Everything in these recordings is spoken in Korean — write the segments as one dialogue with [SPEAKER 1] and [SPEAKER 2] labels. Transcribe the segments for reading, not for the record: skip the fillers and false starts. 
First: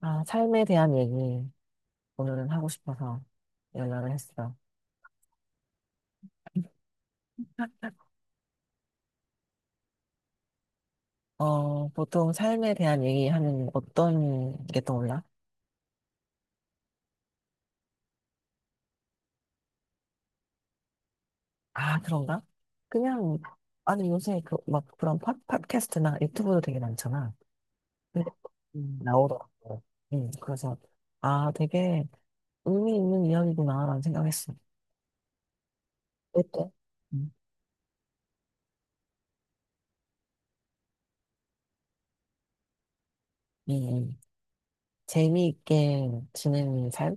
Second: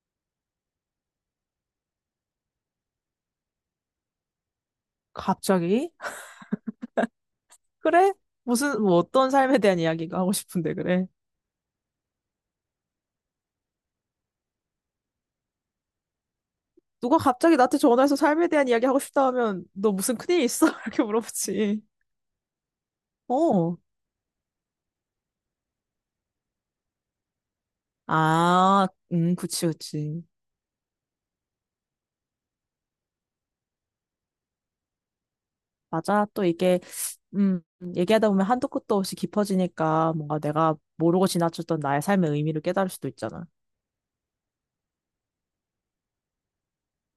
[SPEAKER 1] 아, 삶에 대한 얘기 오늘은 하고 싶어서 연락을 했어.
[SPEAKER 2] 갑자기? 그래? 무슨, 뭐 어떤 삶에 대한 이야기가 하고 싶은데, 그래?
[SPEAKER 1] 어, 보통 삶에 대한 얘기하면 어떤 게 떠올라?
[SPEAKER 2] 누가 갑자기 나한테 전화해서 삶에 대한 이야기 하고 싶다 하면, 너 무슨 큰일 있어? 이렇게 물어보지.
[SPEAKER 1] 아, 그런가? 그냥,
[SPEAKER 2] 어.
[SPEAKER 1] 아니, 요새 그, 막 그런 팟캐스트나 유튜브도 되게 많잖아. 근데
[SPEAKER 2] 아, 그치,
[SPEAKER 1] 나오더라고.
[SPEAKER 2] 그치.
[SPEAKER 1] 응, 그래서, 아, 되게 의미 있는 이야기구나라는 생각했어.
[SPEAKER 2] 맞아. 또
[SPEAKER 1] 어때?
[SPEAKER 2] 이게,
[SPEAKER 1] 음,
[SPEAKER 2] 음, 얘기하다 보면 한도 끝도 없이 깊어지니까 뭔가 내가 모르고 지나쳤던 나의 삶의 의미를 깨달을 수도 있잖아.
[SPEAKER 1] 음, 재미있게 지내는 삶?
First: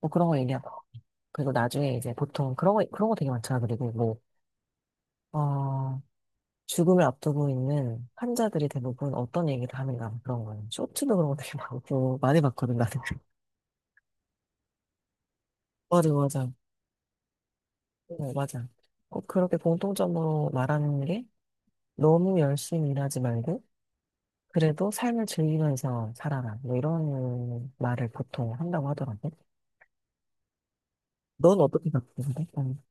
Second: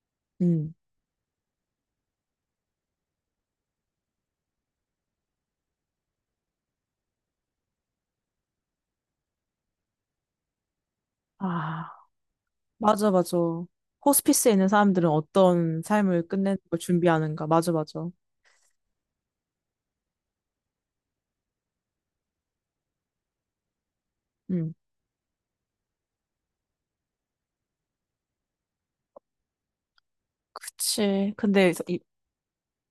[SPEAKER 1] 뭐 그런 거
[SPEAKER 2] 음.
[SPEAKER 1] 얘기하고. 그리고 나중에 이제 보통 그런 거 되게 많잖아. 그리고 뭐, 어, 죽음을 앞두고 있는 환자들이 대부분 어떤 얘기를 하는가 그런 거예요. 쇼츠도 그런 거 되게
[SPEAKER 2] 아,
[SPEAKER 1] 많고 많이 봤거든 나는.
[SPEAKER 2] 맞아, 맞아. 호스피스에 있는 사람들은 어떤
[SPEAKER 1] 맞아
[SPEAKER 2] 삶을
[SPEAKER 1] 맞아.
[SPEAKER 2] 끝내는 걸 준비하는가. 맞아, 맞아.
[SPEAKER 1] 어, 맞아. 꼭 그렇게 공통점으로 말하는 게 너무 열심히 일하지 말고
[SPEAKER 2] 음.
[SPEAKER 1] 그래도 삶을 즐기면서 살아라. 뭐 이런 말을 보통 한다고 하더라고.
[SPEAKER 2] 그치.
[SPEAKER 1] 넌 어떻게 바꾸는데?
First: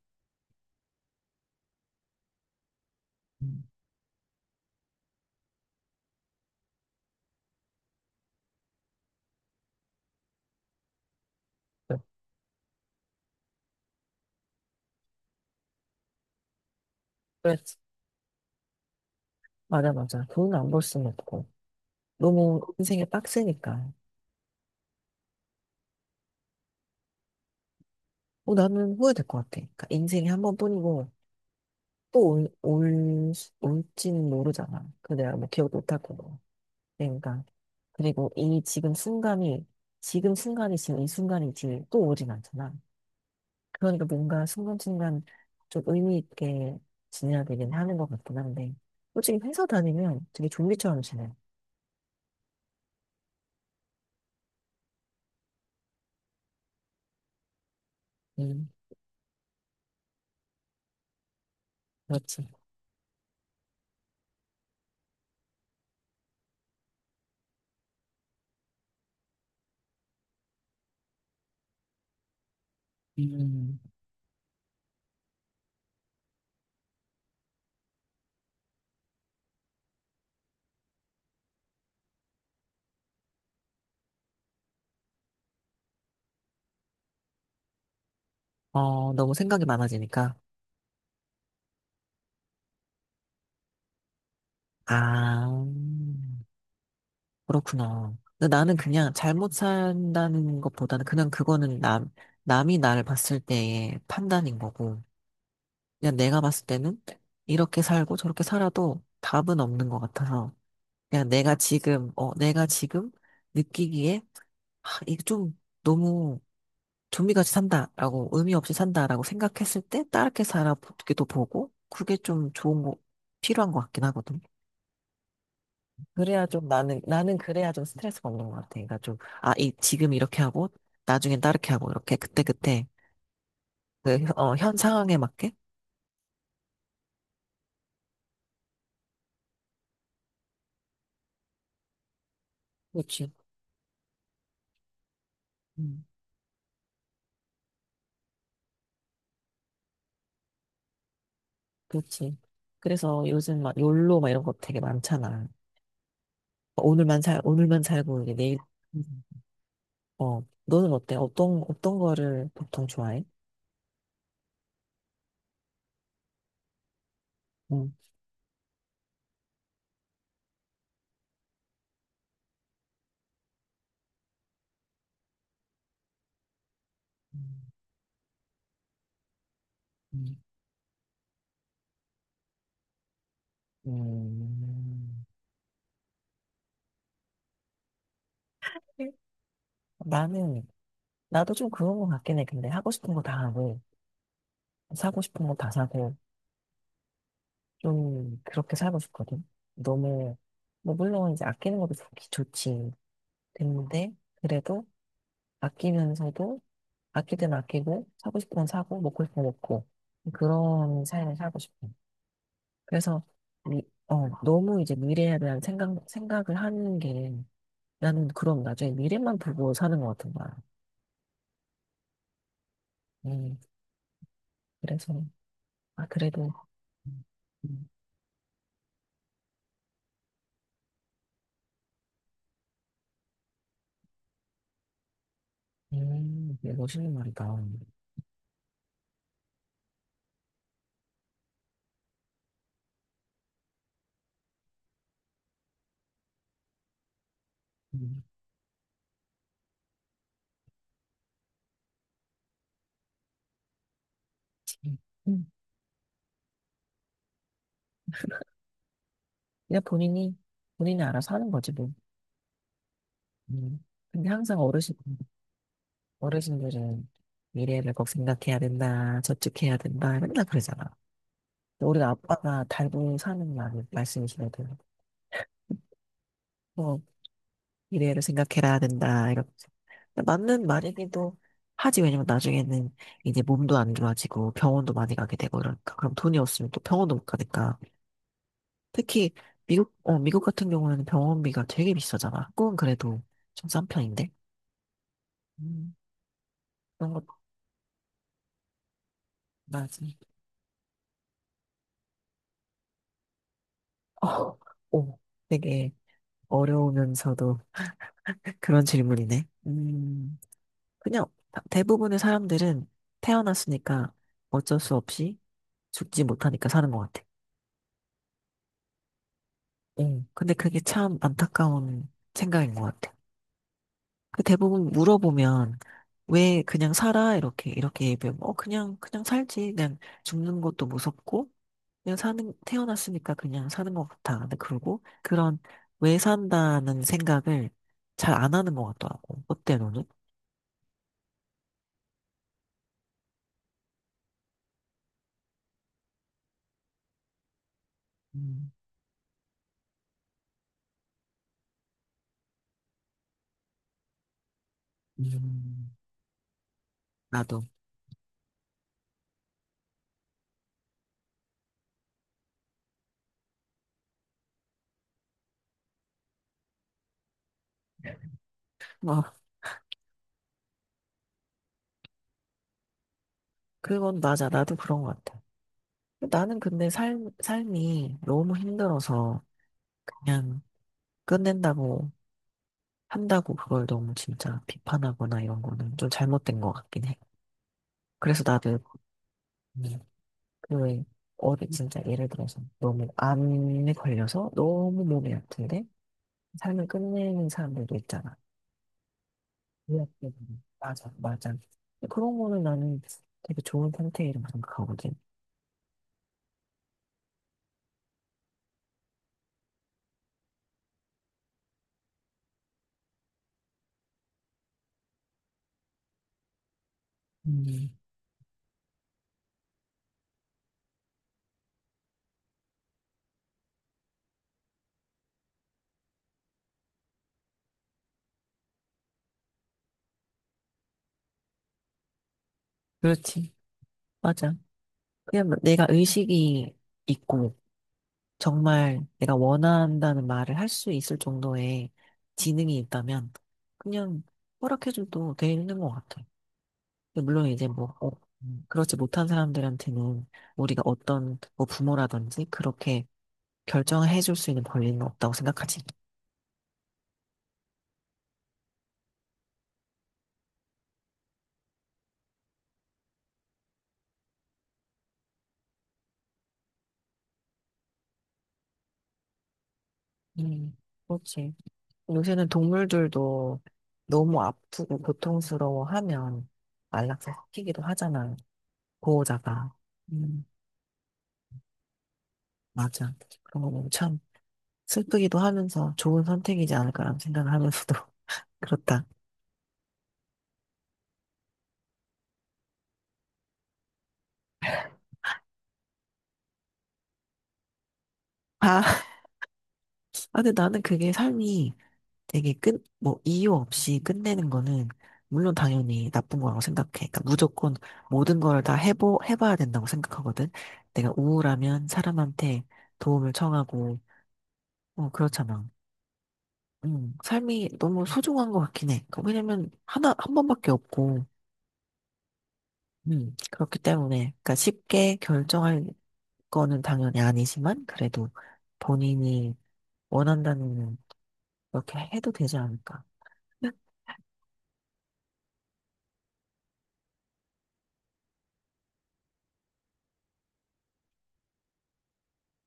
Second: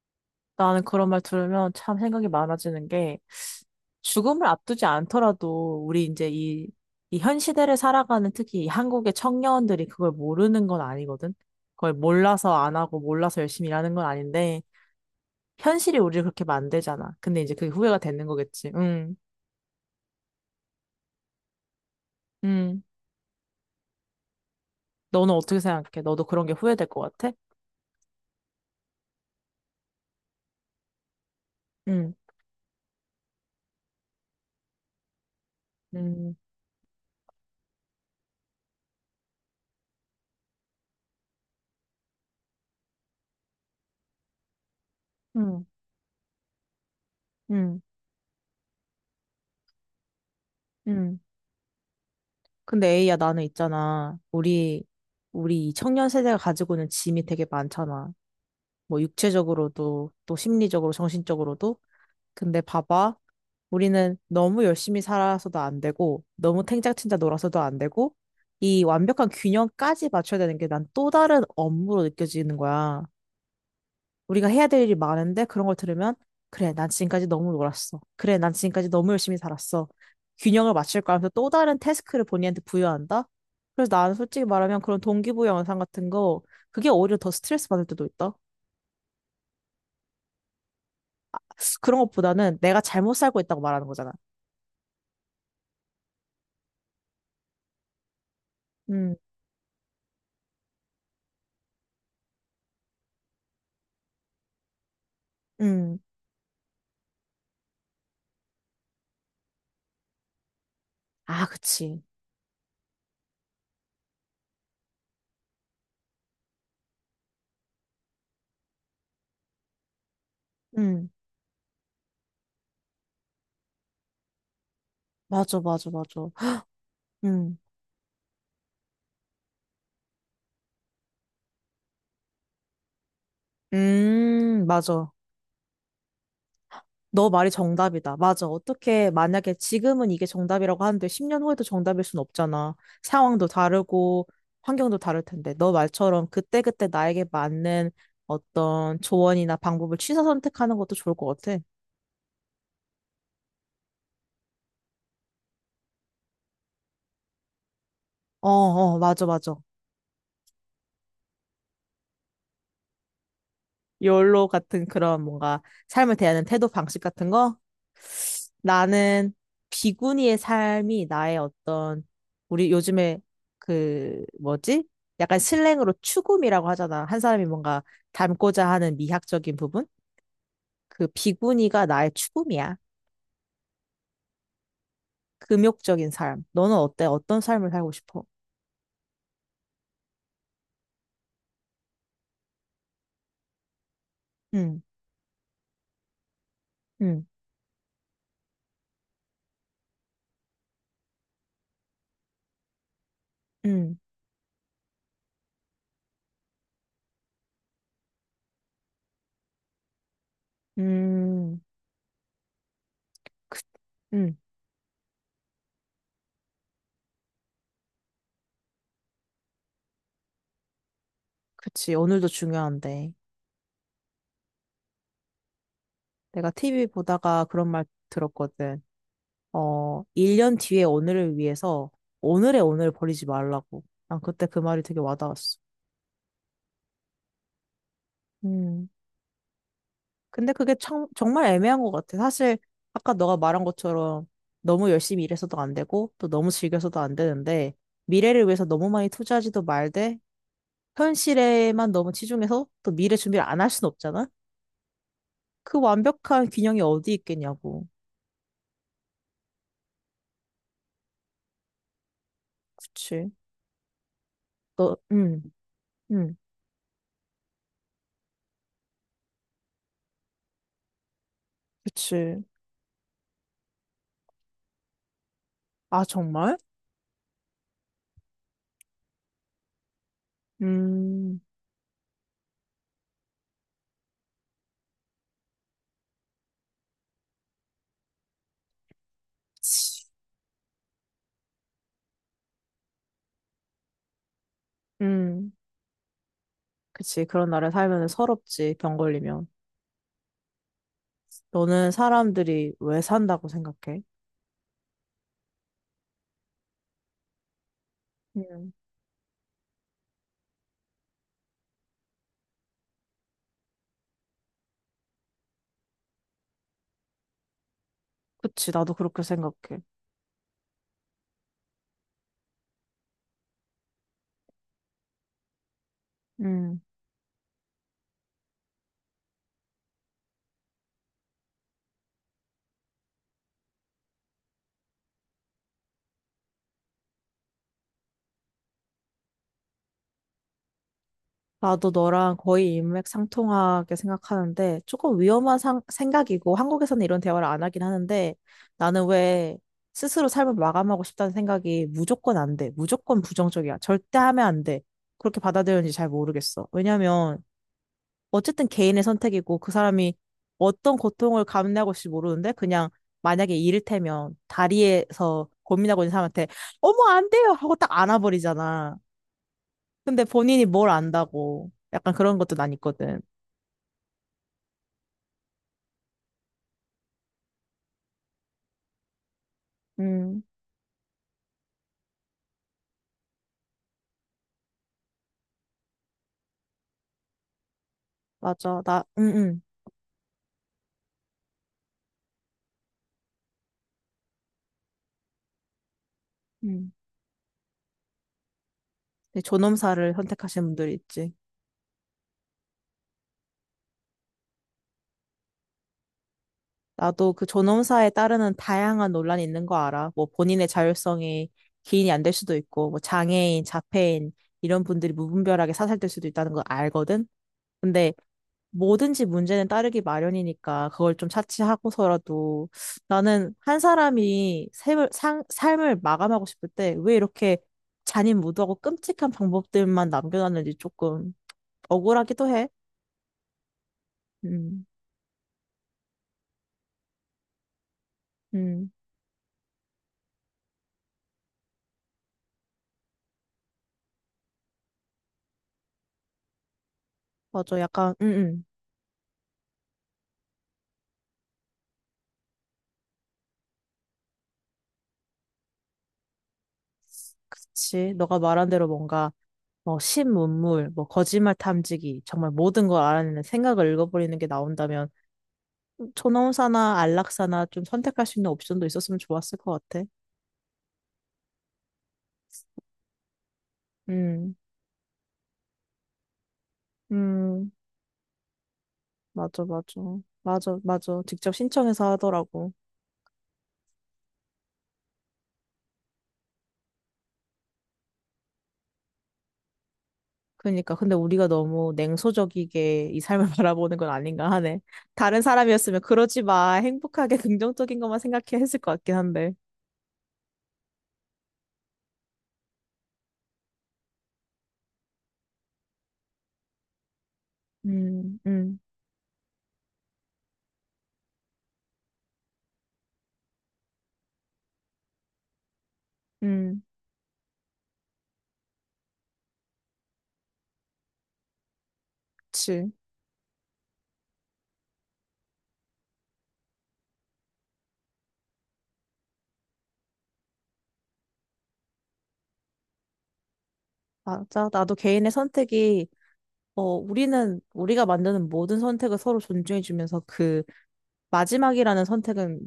[SPEAKER 2] 나는 그런 말 들으면 참 생각이 많아지는 게
[SPEAKER 1] 음.
[SPEAKER 2] 죽음을 앞두지 않더라도 우리 이제 이, 이 현 시대를 살아가는 특히 이 한국의 청년들이 그걸 모르는 건 아니거든. 그걸 몰라서 안 하고 몰라서 열심히 일하는 건 아닌데 현실이 우리를 그렇게 만들잖아. 근데
[SPEAKER 1] 그
[SPEAKER 2] 이제
[SPEAKER 1] 렇
[SPEAKER 2] 그게
[SPEAKER 1] 지
[SPEAKER 2] 후회가 되는 거겠지. 응,
[SPEAKER 1] 맞아. 돈 안 벌 수는 없고 너무
[SPEAKER 2] 응.
[SPEAKER 1] 인생이 빡세니까.
[SPEAKER 2] 너는 어떻게 생각해? 너도 그런 게 후회될 것 같아?
[SPEAKER 1] 어, 나는 후회될 것 같아. 그러니까 인생이 한 번뿐이고.
[SPEAKER 2] 응,
[SPEAKER 1] 또 올지는 모르잖아. 그 내가 뭐 기억도 못할
[SPEAKER 2] 응,
[SPEAKER 1] 거고. 그러니까. 그리고 이 지금 순간이, 지금 순간이 지금 이 순간이 지 또 오진 않잖아. 그러니까 뭔가 순간순간
[SPEAKER 2] 응,
[SPEAKER 1] 좀 의미 있게 지내야 되긴
[SPEAKER 2] 응,
[SPEAKER 1] 하는 것 같긴 한데. 솔직히 회사 다니면 되게 좀비처럼
[SPEAKER 2] 응.
[SPEAKER 1] 지내.
[SPEAKER 2] 근데 에이야 나는 있잖아. 우리 이 청년 세대가 가지고 있는 짐이 되게 많잖아.
[SPEAKER 1] 음,
[SPEAKER 2] 뭐 육체적으로도 또 심리적으로 정신적으로도.
[SPEAKER 1] 그렇지.
[SPEAKER 2] 근데 봐봐. 우리는 너무 열심히 살아서도 안 되고 너무 탱자탱자 놀아서도 안 되고 이 완벽한 균형까지 맞춰야 되는 게 난 또 다른 업무로 느껴지는 거야.
[SPEAKER 1] 음,
[SPEAKER 2] 우리가 해야 될 일이 많은데 그런 걸 들으면 그래, 난 지금까지 너무 놀았어. 그래, 난 지금까지 너무 열심히 살았어. 균형을 맞출 거야 하면서 또 다른 태스크를 본인한테 부여한다? 그래서 나는 솔직히 말하면 그런 동기부여 영상 같은 거 그게 오히려 더 스트레스 받을 때도 있다.
[SPEAKER 1] 어, 너무 생각이 많아지니까.
[SPEAKER 2] 그런 것보다는 내가 잘못 살고 있다고 말하는 거잖아.
[SPEAKER 1] 아, 그렇구나. 근데 나는 그냥
[SPEAKER 2] 음,
[SPEAKER 1] 잘못 산다는 것보다는 그냥 그거는 남이 나를 봤을 때의 판단인 거고,
[SPEAKER 2] 음.
[SPEAKER 1] 그냥 내가 봤을 때는 이렇게 살고 저렇게 살아도 답은 없는 것 같아서, 그냥
[SPEAKER 2] 아,
[SPEAKER 1] 내가
[SPEAKER 2] 그치.
[SPEAKER 1] 지금, 어, 내가 지금 느끼기에, 아, 이게 좀 너무 좀비같이 산다라고, 의미 없이 산다라고 생각했을 때, 다르게
[SPEAKER 2] 음,
[SPEAKER 1] 살아보기도 보고, 그게 좀 좋은 거, 필요한 것 같긴 하거든.
[SPEAKER 2] 맞아, 맞아, 맞아.
[SPEAKER 1] 그래야 나는
[SPEAKER 2] 음,
[SPEAKER 1] 그래야 좀 스트레스가 없는 것 같아. 그러니까 좀, 아, 이, 지금 이렇게 하고, 나중엔 다르게 하고, 이렇게 그때그때, 그, 어, 현
[SPEAKER 2] 맞아.
[SPEAKER 1] 상황에 맞게?
[SPEAKER 2] 너 말이 정답이다. 맞아. 어떻게, 만약에 지금은 이게 정답이라고 하는데 10년 후에도 정답일 순 없잖아.
[SPEAKER 1] 그렇지.
[SPEAKER 2] 상황도 다르고, 환경도 다를 텐데. 너
[SPEAKER 1] 음,
[SPEAKER 2] 말처럼 그때그때 나에게 맞는 어떤 조언이나 방법을 취사 선택하는 것도 좋을 것 같아.
[SPEAKER 1] 그렇지. 그래서 요즘 막, 욜로 막 이런 거 되게 많잖아. 오늘만 살고, 이게
[SPEAKER 2] 어,
[SPEAKER 1] 내일,
[SPEAKER 2] 어,
[SPEAKER 1] 음.
[SPEAKER 2] 맞아, 맞아.
[SPEAKER 1] 어, 너는 어때? 어떤 거를 보통 좋아해?
[SPEAKER 2] 욜로 같은 그런 뭔가 삶을 대하는 태도 방식 같은 거?
[SPEAKER 1] 음.
[SPEAKER 2] 나는 비구니의 삶이 나의 어떤 우리 요즘에 그 뭐지? 약간 슬랭으로 추구미라고 하잖아. 한 사람이
[SPEAKER 1] 음.
[SPEAKER 2] 뭔가 닮고자 하는 미학적인 부분? 그 비구니가 나의 추구미야.
[SPEAKER 1] 음.
[SPEAKER 2] 금욕적인 삶. 너는 어때? 어떤 삶을 살고 싶어?
[SPEAKER 1] 나는, 나도 좀 그런 것 같긴 해. 근데 하고 싶은 거 다 하고,
[SPEAKER 2] 응,
[SPEAKER 1] 사고 싶은 거 다 사고,
[SPEAKER 2] 응,
[SPEAKER 1] 좀 그렇게 살고 싶거든. 너무, 뭐, 물론 이제 아끼는 것도 좋지.
[SPEAKER 2] 응,
[SPEAKER 1] 됐는데, 그래도 아끼면서도, 아낄 땐 아끼고, 사고 싶은 건 사고, 먹고 싶은 건 먹고, 그런 삶을 살고
[SPEAKER 2] 음,
[SPEAKER 1] 싶어. 그래서,
[SPEAKER 2] 그,
[SPEAKER 1] 미, 어,
[SPEAKER 2] 응,
[SPEAKER 1] 너무 이제 미래에 대한 생각을 하는 게, 나는 그럼 나중에 미래만 보고 사는 것 같은 거야.
[SPEAKER 2] 그치. 오늘도 중요한데.
[SPEAKER 1] 음, 그래서, 아,
[SPEAKER 2] 내가
[SPEAKER 1] 그래도,
[SPEAKER 2] TV 보다가 그런 말
[SPEAKER 1] 음,
[SPEAKER 2] 들었거든. 어, 1년 뒤에 오늘을 위해서 오늘의 오늘을 버리지 말라고. 난 그때 그 말이 되게 와닿았어.
[SPEAKER 1] 되게 멋있는 말이다.
[SPEAKER 2] 음. 근데 그게 참, 정말 애매한 것 같아. 사실, 아까 너가 말한 것처럼 너무 열심히 일해서도 안 되고, 또 너무 즐겨서도 안 되는데, 미래를 위해서 너무 많이 투자하지도 말되, 현실에만 너무 치중해서 또 미래 준비를 안 할 순 없잖아?
[SPEAKER 1] 음. 음.
[SPEAKER 2] 그 완벽한 균형이 어디 있겠냐고.
[SPEAKER 1] 그냥 본인이 알아서 하는 거지, 뭐.
[SPEAKER 2] 그치.
[SPEAKER 1] 음. 근데 항상
[SPEAKER 2] 너, 음,
[SPEAKER 1] 어르신들은 미래를 꼭 생각해야 된다, 저축해야 된다, 맨날 그러잖아. 근데 우리
[SPEAKER 2] 그치.
[SPEAKER 1] 아빠가 달고 사는 말씀이시거든.
[SPEAKER 2] 아, 정말?
[SPEAKER 1] 뭐, 미래를 생각해야 된다, 이렇게. 근데 맞는 말이기도
[SPEAKER 2] 음,
[SPEAKER 1] 하지, 왜냐면 나중에는 이제 몸도 안 좋아지고 병원도 많이 가게 되고 그러니까. 그럼 돈이 없으면 또 병원도 못 가니까. 특히
[SPEAKER 2] 그치.
[SPEAKER 1] 미국 같은 경우에는 병원비가 되게 비싸잖아. 한국은 그래도 좀 싼 편인데.
[SPEAKER 2] 음.
[SPEAKER 1] 음, 그런 것,
[SPEAKER 2] 그치. 그런 나라에 살면 서럽지, 병 걸리면.
[SPEAKER 1] 맞아.
[SPEAKER 2] 너는 사람들이 왜 산다고 생각해?
[SPEAKER 1] 어, 오, 되게 어려우면서도
[SPEAKER 2] 음.
[SPEAKER 1] 그런 질문이네. 그냥 대부분의 사람들은 태어났으니까 어쩔 수 없이 죽지 못하니까 사는 것 같아.
[SPEAKER 2] 그치. 나도 그렇게 생각해.
[SPEAKER 1] 응. 근데 그게 참 안타까운 생각인 것 같아. 그 대부분 물어보면 왜
[SPEAKER 2] 음.
[SPEAKER 1] 그냥 살아? 이렇게 이렇게 얘기하면 어 그냥 살지. 그냥 죽는 것도 무섭고 그냥 사는 태어났으니까 그냥 사는 것 같아. 근데 그러고 그런 왜 산다는 생각을 잘 안 하는 것 같더라고. 그때로는
[SPEAKER 2] 나도 너랑 거의 인맥상통하게 생각하는데, 조금 위험한 생각이고, 한국에서는 이런 대화를 안 하긴 하는데,
[SPEAKER 1] 음,
[SPEAKER 2] 나는 왜 스스로 삶을 마감하고 싶다는 생각이 무조건 안 돼. 무조건 부정적이야. 절대 하면 안 돼. 그렇게
[SPEAKER 1] 음,
[SPEAKER 2] 받아들였는지 잘 모르겠어. 왜냐면,
[SPEAKER 1] 나도
[SPEAKER 2] 어쨌든 개인의 선택이고 그 사람이 어떤 고통을 감내하고 있을지 모르는데 그냥 만약에 이를테면 다리에서 고민하고 있는 사람한테 어머 안 돼요 하고 딱 안아버리잖아.
[SPEAKER 1] 뭐
[SPEAKER 2] 근데 본인이 뭘 안다고 약간 그런 것도 난 있거든.
[SPEAKER 1] 그건 맞아. 나도 그런 것 같아. 나는 근데 삶 삶이 너무 힘들어서
[SPEAKER 2] 음,
[SPEAKER 1] 그냥 끝낸다고 한다고 그걸 너무 진짜 비판하거나 이런 거는 좀 잘못된 것 같긴 해. 그래서 나도
[SPEAKER 2] 맞아. 나 응응.
[SPEAKER 1] 음, 그왜 어디 진짜 예를 들어서 너무 암에 걸려서 너무 몸이 아픈데 삶을
[SPEAKER 2] 음,
[SPEAKER 1] 끝내는 사람들도 있잖아.
[SPEAKER 2] 근데 존엄사를
[SPEAKER 1] 의학적으로.
[SPEAKER 2] 선택하시는 분들이
[SPEAKER 1] 맞아,
[SPEAKER 2] 있지.
[SPEAKER 1] 맞아. 근데 그런 거는 나는 되게 좋은 선택이라고 생각하거든.
[SPEAKER 2] 나도 그 존엄사에 따르는 다양한 논란이 있는 거 알아. 뭐 본인의 자율성이 기인이 안 될 수도 있고, 뭐 장애인, 자폐인 이런 분들이 무분별하게 사살될 수도 있다는 거 알거든.
[SPEAKER 1] 음,
[SPEAKER 2] 근데 뭐든지 문제는 따르기 마련이니까 그걸 좀 차치하고서라도 나는 한 사람이 삶을 마감하고 싶을 때 왜 이렇게 잔인무도하고 끔찍한 방법들만 남겨놨는지 조금 억울하기도 해.
[SPEAKER 1] 그렇지. 맞아.
[SPEAKER 2] 음,
[SPEAKER 1] 그냥 내가 의식이 있고
[SPEAKER 2] 음,
[SPEAKER 1] 정말 내가 원한다는 말을 할 수 있을 정도의 지능이 있다면 그냥 허락해줘도 되는 것 같아. 물론 이제
[SPEAKER 2] 맞아.
[SPEAKER 1] 뭐 어,
[SPEAKER 2] 약간,
[SPEAKER 1] 그렇지 못한 사람들한테는 우리가 어떤 뭐 부모라든지 그렇게 결정을 해줄 수 있는 권리는 없다고 생각하지.
[SPEAKER 2] 그치. 너가 말한 대로 뭔가 뭐 신문물, 뭐 거짓말 탐지기, 정말 모든 걸 알아내는 생각을 읽어버리는 게 나온다면 초노운사나 안락사나 좀 선택할 수 있는 옵션도 있었으면 좋았을 것 같아.
[SPEAKER 1] 음, 그렇지. 요새는 동물들도 너무
[SPEAKER 2] 음.
[SPEAKER 1] 아프고 고통스러워하면 안락사
[SPEAKER 2] 음,
[SPEAKER 1] 시키기도 하잖아.
[SPEAKER 2] 맞아,
[SPEAKER 1] 보호자가.
[SPEAKER 2] 맞아.
[SPEAKER 1] 음.
[SPEAKER 2] 맞아, 맞아. 직접 신청해서 하더라고.
[SPEAKER 1] 맞아. 그런 거 보면 참 슬프기도 하면서 좋은 선택이지 않을까라는 생각을 하면서도 그렇다.
[SPEAKER 2] 그러니까. 근데 우리가 너무 냉소적이게 이 삶을 바라보는 건 아닌가 하네. 다른 사람이었으면 그러지 마. 행복하게 긍정적인 것만 생각해 했을 것
[SPEAKER 1] 아,
[SPEAKER 2] 같긴 한데.
[SPEAKER 1] 아, 근데 나는 그게 삶이 되게 끝, 뭐, 이유 없이 끝내는 거는, 물론 당연히 나쁜 거라고 생각해. 그러니까 무조건 모든
[SPEAKER 2] 음,
[SPEAKER 1] 걸 다
[SPEAKER 2] 음,
[SPEAKER 1] 해봐야 된다고 생각하거든. 내가 우울하면 사람한테 도움을 청하고, 어, 그렇잖아.
[SPEAKER 2] 음.
[SPEAKER 1] 삶이 너무 소중한 것 같긴 해. 그 왜냐면, 한 번밖에 없고,
[SPEAKER 2] 그치.
[SPEAKER 1] 그렇기 때문에, 그러니까 쉽게 결정할 거는 당연히 아니지만, 그래도 본인이 원한다면, 그렇게 해도 되지 않을까.
[SPEAKER 2] 맞아. 나도 개인의 선택이, 어, 우리는, 우리가 만드는 모든 선택을 서로 존중해주면서 그 마지막이라는 선택은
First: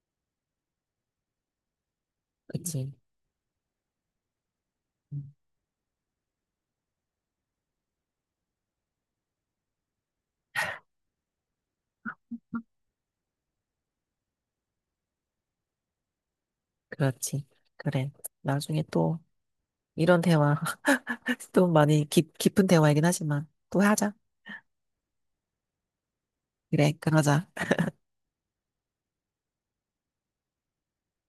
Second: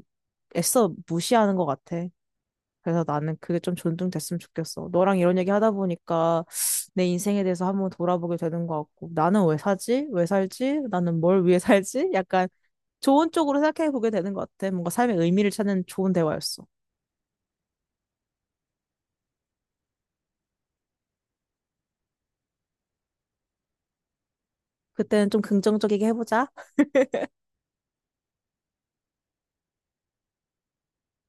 [SPEAKER 2] 애써 무시하는 것 같아.
[SPEAKER 1] 그치?
[SPEAKER 2] 그래서 나는 그게 좀 존중됐으면 좋겠어. 너랑 이런 얘기 하다 보니까 내 인생에 대해서 한번 돌아보게 되는 것 같고, 나는 왜 사지? 왜 살지? 나는 뭘 위해 살지? 약간 좋은 쪽으로 생각해 보게 되는 것 같아. 뭔가 삶의 의미를 찾는 좋은 대화였어.
[SPEAKER 1] 그렇지. 그래. 나중에 또 이런 대화, 또 많이 깊은 대화이긴 하지만 또 하자.
[SPEAKER 2] 그때는 좀 긍정적이게 해보자.
[SPEAKER 1] 그래, 그러자.